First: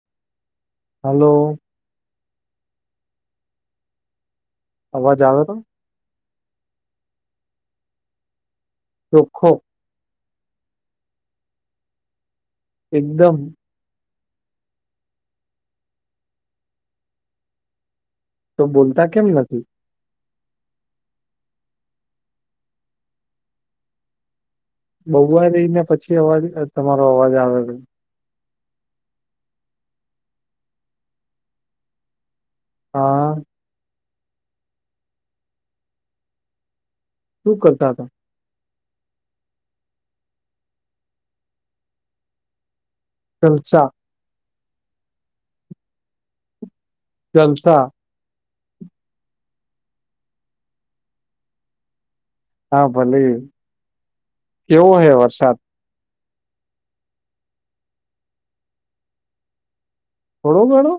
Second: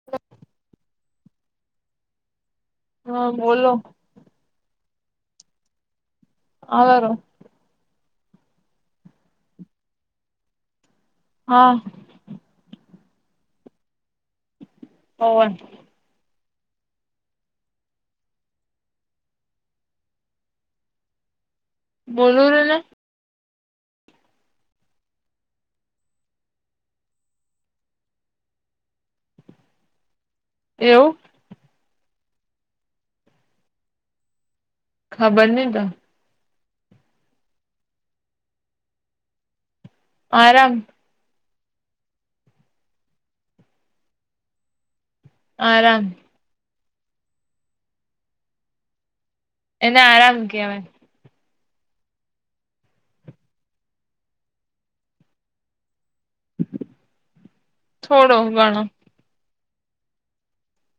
હ હલો! હા બોલો? અવાજ આવે છે.? આવે છે. ચોખ્ખો? હા એકદમ? હો તો બોલતા કેમ નથી? બોલું છુ ને બહવા રઈને પછી અવાજ તમારો અવાજ આવેલો. એવું? હા ખબર નને તો, શું કરતા હતા? આરામ જલસા આરામ જલસા એના આરામ કેવાય. હા ભલે કેવો હે વરસાદ? [unintelligible] થોડો ઘણો થોડો ઘણો?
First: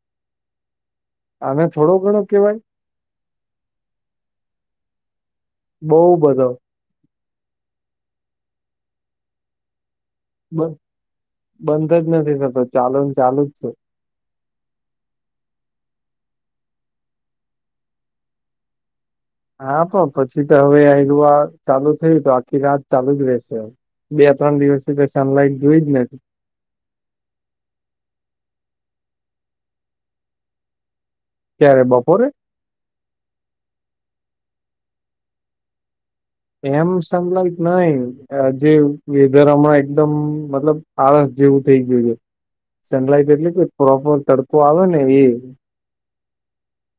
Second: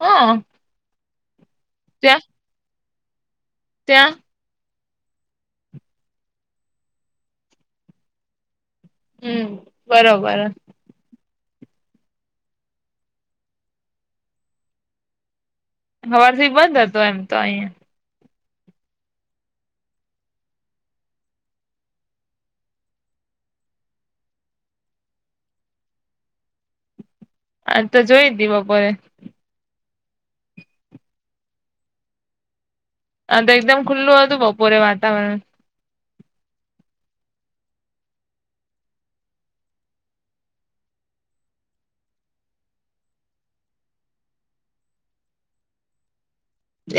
હા આને થોડો ઘણો કેવાય? ત્યાં? બઉ બધો હમ બરોબર બંધ જ નથી થતો ચાલ ચાલુ જ છે. હવારથી બંધ હતું એમ તો અહીયાં. હા પણ પછી તો હવે આઆ ચાલુ થયું તો આખી રાત ચાલુ જ રહેશે હવે બે ત્રણ દિવસ થી ત સનલાઈટ જોઈ જ નઇ. આ તો જોઈ દી બપોરે. ક્યારે બપોરે. અ એકદમ ખુલ્લું હતું બપોરે વાતાવરણ એમ સનલાઈટ નઈ જે વેધર હમણાં એકદમ મતલબ આળસ જેવું થઈ ગયું છે સનલાઈટ એટલે કે પ્રોપર તડકો આવે ને એ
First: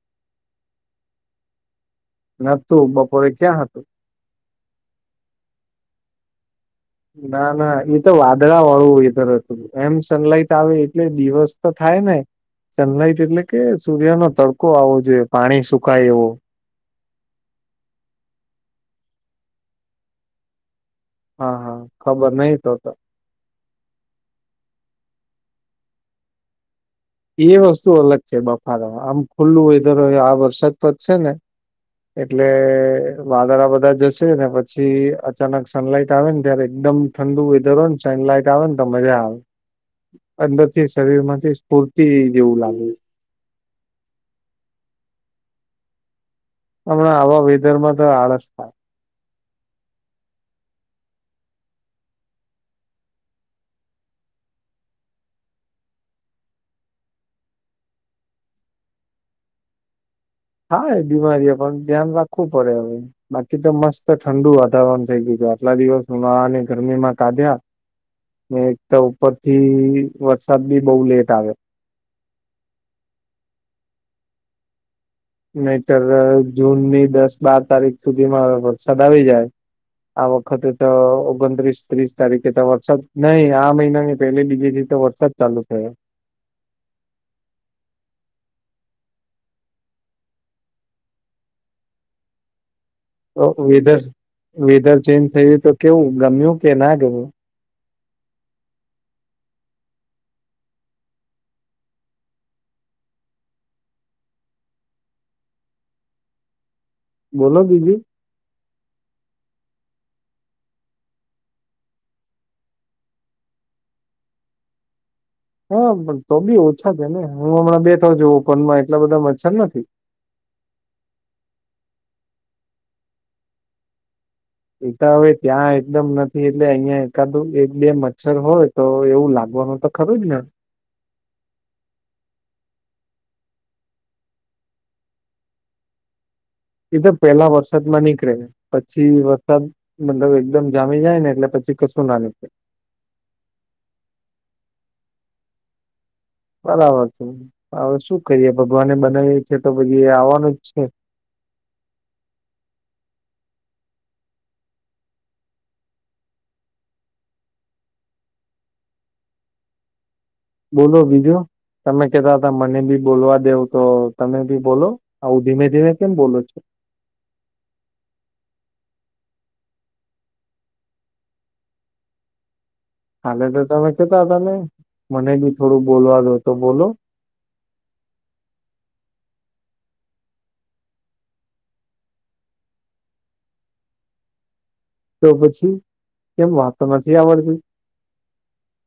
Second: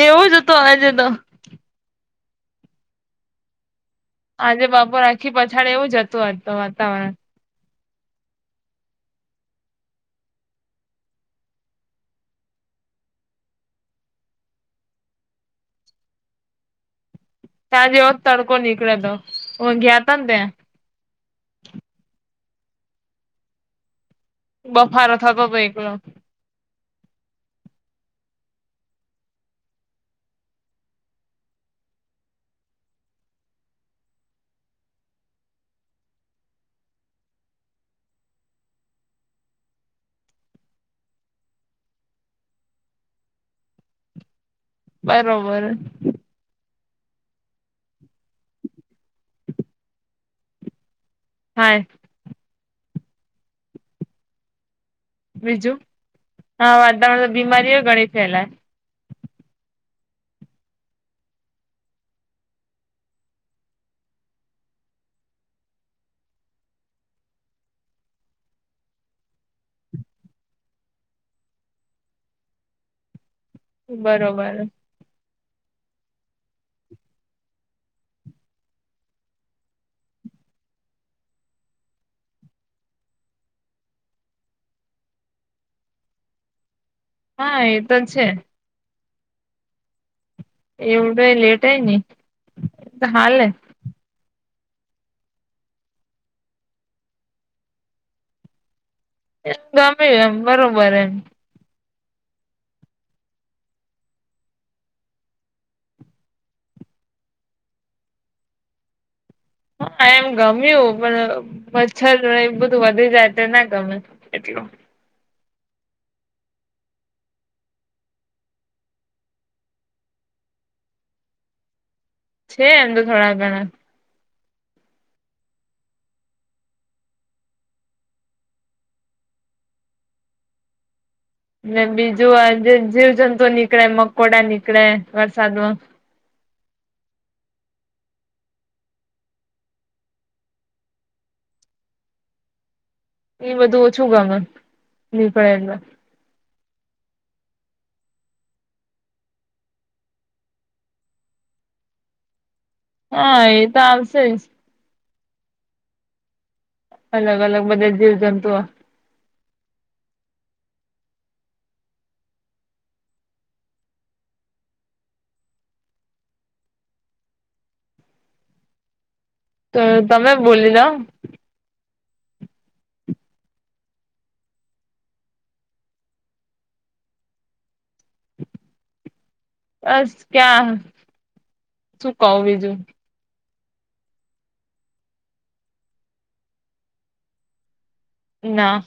એવો જ હતો આજે તો, નતું બપોરે ક્યાં હતું? આજે બાપો રાખી પછાડે એવું જતું આ વાતાવરણ ના ના એ તો વાદળા વાળું વેધર હતું એમ સનલાઈટ આવે એટલે દિવસ તો થાય ને સનલાઈટ એટલે કે સૂર્ય નો તડકો આવવો જોઈએ પાણી સુકાય એવો ત્યા જેવો તડકો નીકળે હતો હ ગયા હતા ને ત્યાં હા હા ખબર નહિ તો તો બફારો થતો ભ એકલો. એ વસ્તુ અલગ છે બફારામાં આમ ખુલ્લું હોય ધરય આ વરસાદ તો જ છે ને એટલે વાદળા બધા જશે ને પછી અચાનક સનલાઈટ આવેને ત્યારે એકદમ ઠંડુ વેધર હોય ને સનલાઈટ આવે ને તો મજા આવે અંદર થી શરીર માંથી પૂરતી દવું લાગે. બરોબર. હમણાં આવા વેધર માં તો આળસ થાય. હા. બીજું હા વાતારણ બીમારીઓ ગણી છે ફેલાય હા એ બીમારીઓ પણ ધ્યાન રાખવું પડે હવે. બાકી તો મસ્ત ઠંડુ વાતારણ થઈ ગયું હતું આટલા દિવસ ઉન્હાળા ની ગરમીમાં કાઢ્યા મે એક તો ઉપરથી વરસાદ બી બઉુ લેટ આવે. બરોબર. નહીતર જૂનની દસ બાર તારીખ સુધી માં વરસાદ આવી જાય આ વખતે તો ઓગણત્રીસ ત્રીસ તારીખે તો વરસાદ નહી આ મહિનાની પેલી બીજી થીતે વરસાદ સાદ ચાલુ થ હા એતો જ છે. એવું ઉડાઈ લેટય ને તો વેધર વેધર ચેન્જ થયું તો કેવું ગમ્યું કે ના ગમું. ગમે એમ બરોબર એમ બોલો દીદી. હા એમ ગમ્યું પણ મચ્છર એ બધું વધી જાય તો ના ગમે એટલો હા તો બી ઓછા છે ને હું હમણાં બે થ જોપનમાં એટલા બધા મચ્છર નથી. છે એમ તો થોડા ઘણા. એતા હવે ત્યાં એકદમ નથી એટલે અહિયાં એકાદું એક બે મચ્છર હોય. તો એવું લાગવાનું તો ખરુ જ ને બીજું જે જીવજંતુ નીકળે મકોડા નીકળે વરસાદમાં એ તો પહેલા વરસાદ માં નીકળે. પછી વરસાદ મતલબ એકદમ જામી જાય ને એટલે પછી કશું ના નીકળે એ બધું ઓછું ગમે નિનીફળેમાં બરાબર છે હવે શું કરીએ ભગવાને બનાવીએ છે તો પછી આવવાનું જ છે. હા એ તો આવશે જ અલગ અલગ બધે જીવ જંતુ બોલો બીજું તમે કેતા હતા મને બી બોલવા દેવ તો તમે બી બોલો આવું ધીમે ધીમે કેમ બોલો છે. તો તમે બોલી જાઓ કાલે તો તમે કેતા તાને મને બી થોડું બોલવાલો તો બોલો બસ ક્યાં શું કવ બીજું તો પછી કેમ વાતો નથી આવડતી ના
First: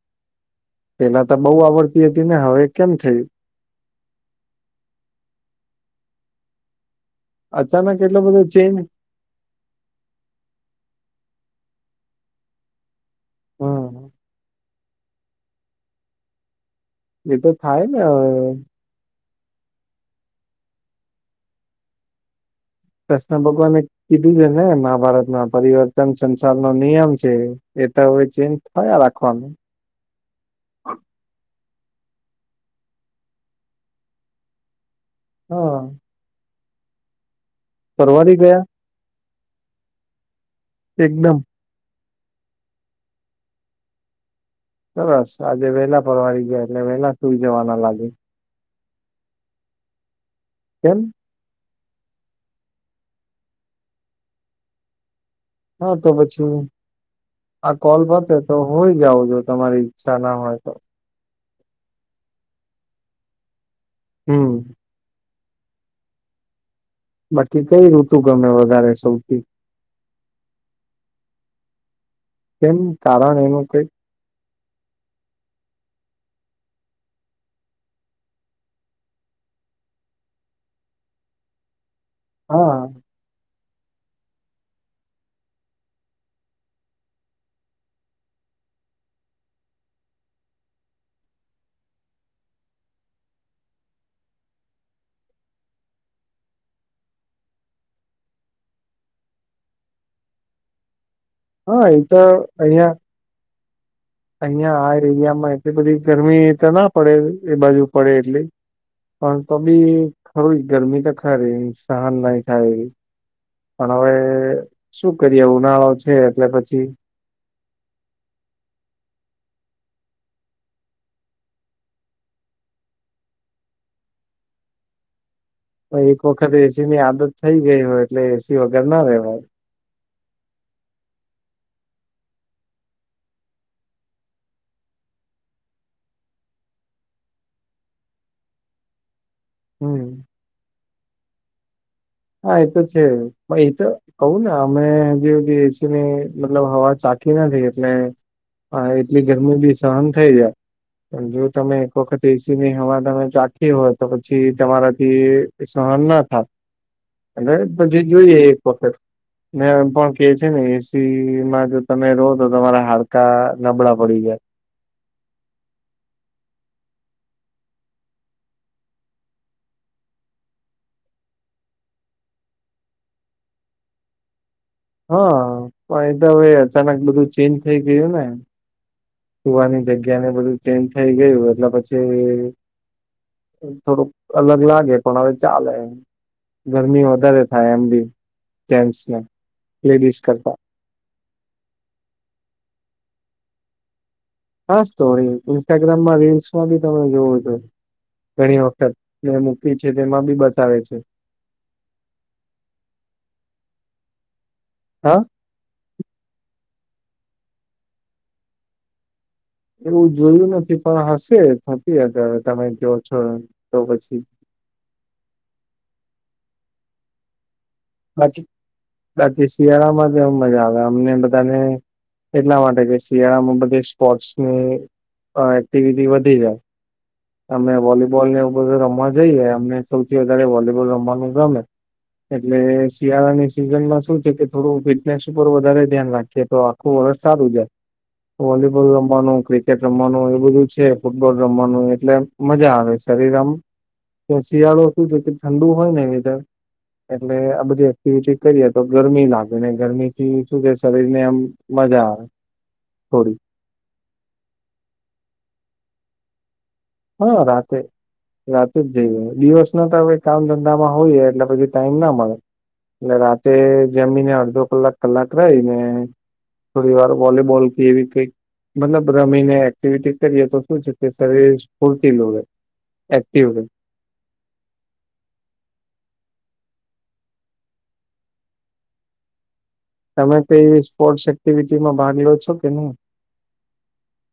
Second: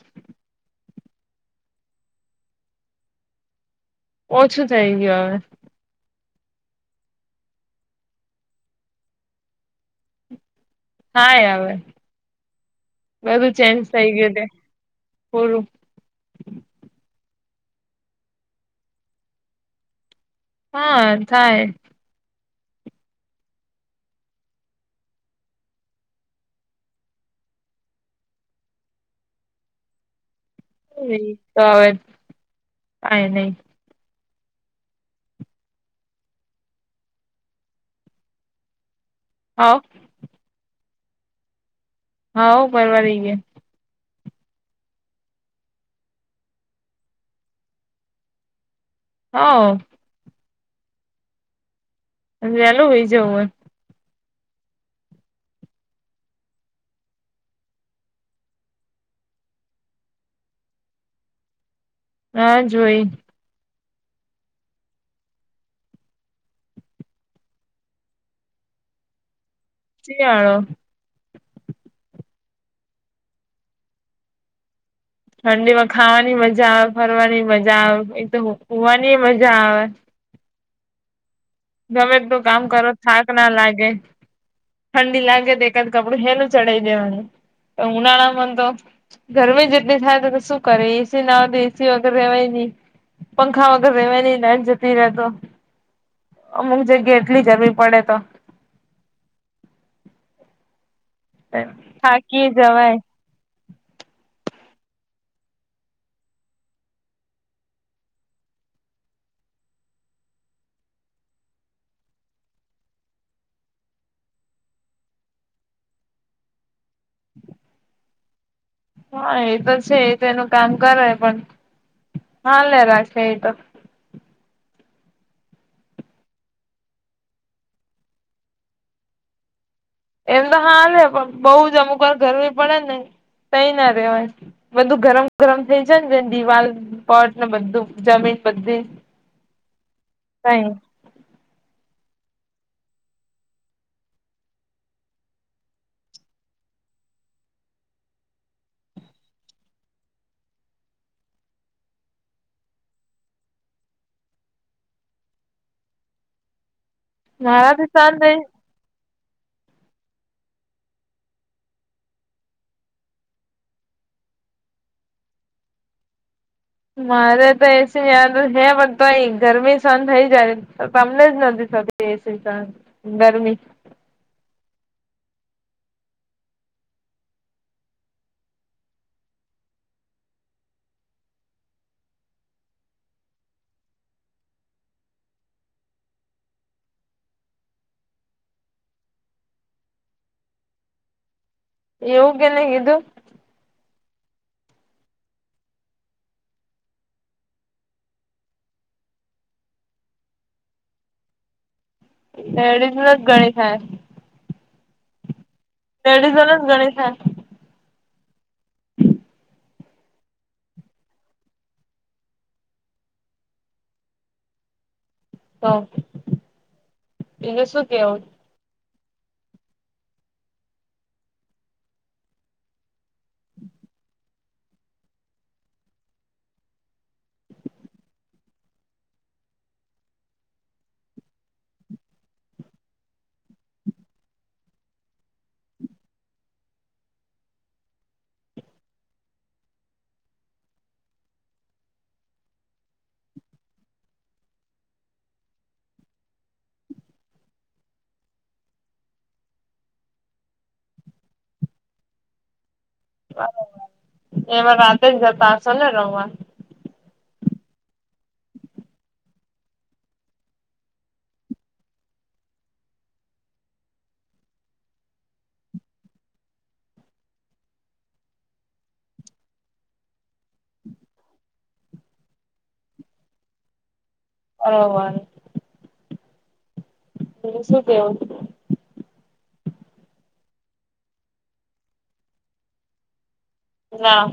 પહેલા તો બહુ આવડતી હતી ને હવે કેમ થયું. ઓછું થઈ ગયું હવે. અચાનક એટલો બધો ચેન્જ. હા આવે બધું ચેન્જ થઈ હમ ગયું પોડું એ તો થાય ને હા થાય‌. કૃષ્ણ ભગવાને કીધું છે ને મહાભારતમાં પરિવર્તન સંસાર નો નિયમ છે. એ તો હોય છે [unintelligible] તો હવે કાઈ નય હા પરવારી ગયા હા એકદમ હાવ પરવારી ગ્યા સરસ આજે વહેલા પરવાડી ગયા એટલે વહેલા સુઈ જવાના લાગે હા કેમ વેલું હુઈ જવું હે હા તો પછી આ કોલ પતે તો હોય જાવ જો તમારી ઈચ્છા ના હોય તો હા જોઈ હમ્મ. બાકી કઈ ઋતુ ગમે વધારે સૌથી શિયાળો કેમ કારણ એનું કઈ ઠંડી માં ખાવાની મજા આવે ફરવાની મજા આવે એ તો હુંવાની મજા આવે ગમે તું કામ હા કરો થાક ના લાગે ઠંડી લાગે તો એકાદ કપડું હેનું ચડાય દેવાનું પણ ઉનાળા માં તો ગરમી જ એટલી થાય તો શું કરે એસી ના હો તો એસી વગેર રેવાય ની પંખા વગર રેવાય ની લાઈટ જતી રે તો અમુક જગ્યા એટલી ગરમી પડે તો હા એ તો થાકી અહિયા જવાય અહિયાં આ એરિયામાં એટલી બધી ગરમી તો ના પડે એ બાજુ પડે એટલે પણ તો બી ખરું ગરમી તો ખરી સહન નઈ થાય પણ હવે શું કરીએ ઉનાળો છે એટલે પછી હા એ તો છે એ તેનું કામ કરે પણ હાલે રાખે એ તો એક વખત એસી ની આદત થઈ ગઈ હોય એટલે એસી વગર ના રેવાય એમ તો હાલે પણ બહુ જ અમુક વાર ગરમી પડે ને તઈ ના રેવાય બધું ગરમ ગરમ થઈ જાય ને દિવાલ પટ ને બધું જમીન બધી હમ્મ. તઈ હા એ તો છે પ એ તો કહું ને અમે જે એસી ની મતલબ હવા ચાખી નથી એટલે હા એટલી ગરમી બી સહન થઈ જાય. જો તમે એક વખત એસીની હવા તમે ચાખી હોય તો પછી તમારાથી સહન ના થ અને મારાથી પછી શાંત રહી જોઈએ એક વખત ને એમ પણ કે છે ને એસી માં જો તમે રહો તો તમારા હાડકા નબળા પડી ગયા. મારે તો એસી હે પણ તો ગરમી શન થઇ જાય તો તમને જ નથી થતી. તે સ ત ગરમી હા પણ એ તો હવે અચાનક બધું ચેન્જ થઈ ગયું ને, કુવાની જગ્યા ને બધું ચેન્જ થઈ ગયું એટલે પછી થોડુંક અલગ લાગે પણ હવે ચાલે ગરમી વધારે થાય એમ બી જેન્ટસને લેડીસ કરતા એવું કેને હિધૂ હાસ તો ઇન્સ્ટાગ્રામમાં રીલ્સમાં બી તમે જોવો છો ઘણી વખત મે મૂકી છે તેમાં બી બતાવે છે. એડી ના જ ગણી થાય હા. લેડીઝોને જ ઘણી થાય એવું જોયું નથી પણ હશે થતી હસે તમે ક્યો છો એમ તો પછી તો એટલે સુું? બાકી બાકી શિયાળા માં જેવુ મજા આવે અમને બધાને એટલા માટે કે શિયાળામાં બધી સ્પોર્ટસ ની એક્ટિવિટી વધી જાય. અમે વોલીબોલ ને એવું બધું રમવા જઈએ અમને સૌથી વધારે વોલીબોલ રમવાનું ગમે. એટલે શિયાળાની સિઝન માં શું છે કે થોડું ફિટનેસ ઉપર વધારે ધ્યાન રાખીએ તો આ ખુ સારું જાય. વોલીબોલ રમવાનું, ક્રિકેટ રમવાનું એ બધું છે, ફૂટબોલ રમવાનું એટલે મજા આવે શરીર આમ કે શિયાળો શું જો કે ઠંડુ હોય ને વેધર એટલે આ બધી એક્ટિવિટી કરીએ તો ગરમી લાગે ને ગરમી થી શું છે શરીર ને આમ મજા આવે. થોડી એમાં રાતે જ જતા હશો ને રમવા? હા રાતેે. રાતે જઈએ દિવસ ના તો હવે કામ ધંધામાં હોયએ એટલે પછી ટાઈમ ના મળે એટલે રાતે જમીને અડધો કલાક કલાક રહી ને થોડી વાર વોલીબોલ કે એવી કઈ મતલબ રમીને એક્ટિવિટી કરીએ તો શું છે કે શરીર? સ્ફુર્તિ લો એક્ટિવ રે ઓ [unintelligible] તમે શું કેવ? તમે તો એવી સ્પોર્ટ્સ એક્ટિવિટીમાં ભાગ લો છો કે નહી? ના.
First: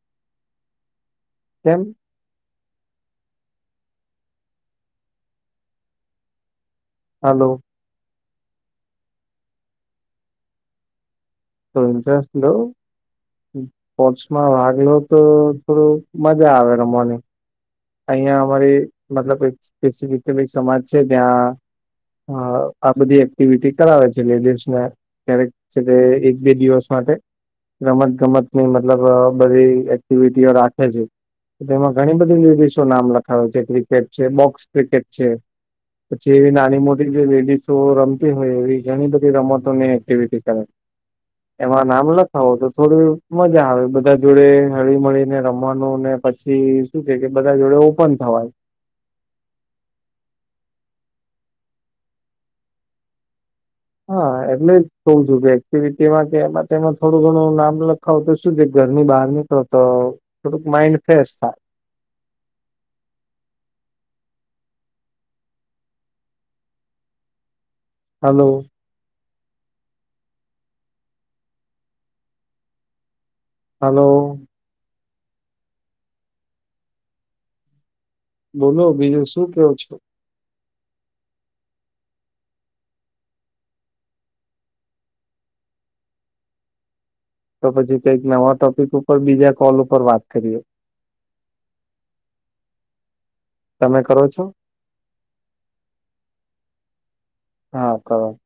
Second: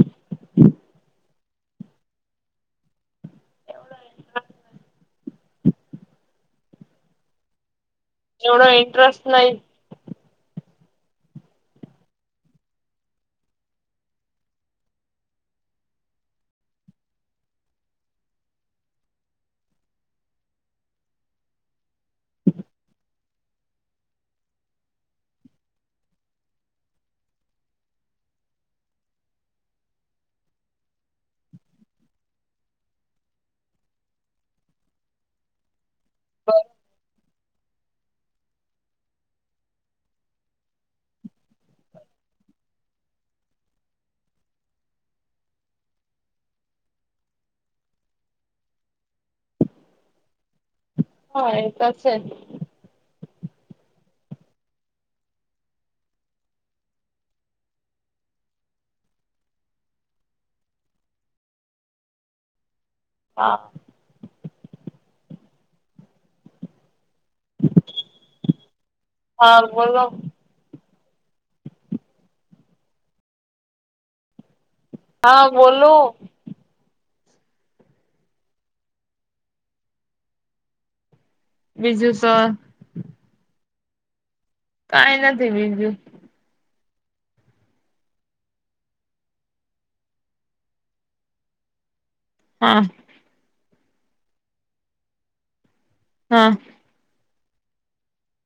કેમ? હલો. એવડો ઇન્ટરેસ્ટ નઈ. તો ઇન્ટરેસ્ટ લો. સ્પોર્ટ્સમાં ભાગ લો તો થોડું મજા આવે રમવાની. અહિયાં અમારી મતલબ સપેસીફીકલી સમાજ છે, ત્યાં હ આ બધી એક્ટિવિટી કરાવે છે, લેડીઝ ને ક્યારેક છે એક બે દિવસ માટે રમત ગમતની મતલબ બધી એક્ટિવિટીઓ રાખે છે. તેમાં ઘણી બધી નામ લખાવે છે ક્રિકેટ છે, બોક્સ ક્રિકેટ છે, પછી એવી નાની મોટી જે લેડીઝ તો રમતી હોય એવી ઘણી બધી રમતોની એક્ટિવિટી કરે. એમાં નામ લખાવ હો તો થોડી મજા આવે, બધા જોડે હળી મળીને રમવાનું ને પછી શું છે, કે બધા જોડે ઓપન થવાય. હા એ તો છેજ. હા એટલે જ કઉ છું કે એક્ટિવિટીમાં કે એમાં તેમાં થોડું ઘણું નામ લ ખ તો શું છે, ઘરની બહાર નીકળો તો થોડુંક માઈન્ડ ફ્રેશ થાય. હા. હલો. હા બોલો. હલો. ! હા બોલો.? બોલો બીજું શું કેવો છો? બીજું સર.? કઈ નથી બીજું. તો પછી કઈક નવા ટોપિક ઉપર બીજા કોલ ઉપર વાત કરીએ. હા તમે કરો છો? હા. હા કોહો.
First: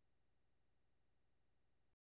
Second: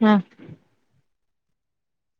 હા.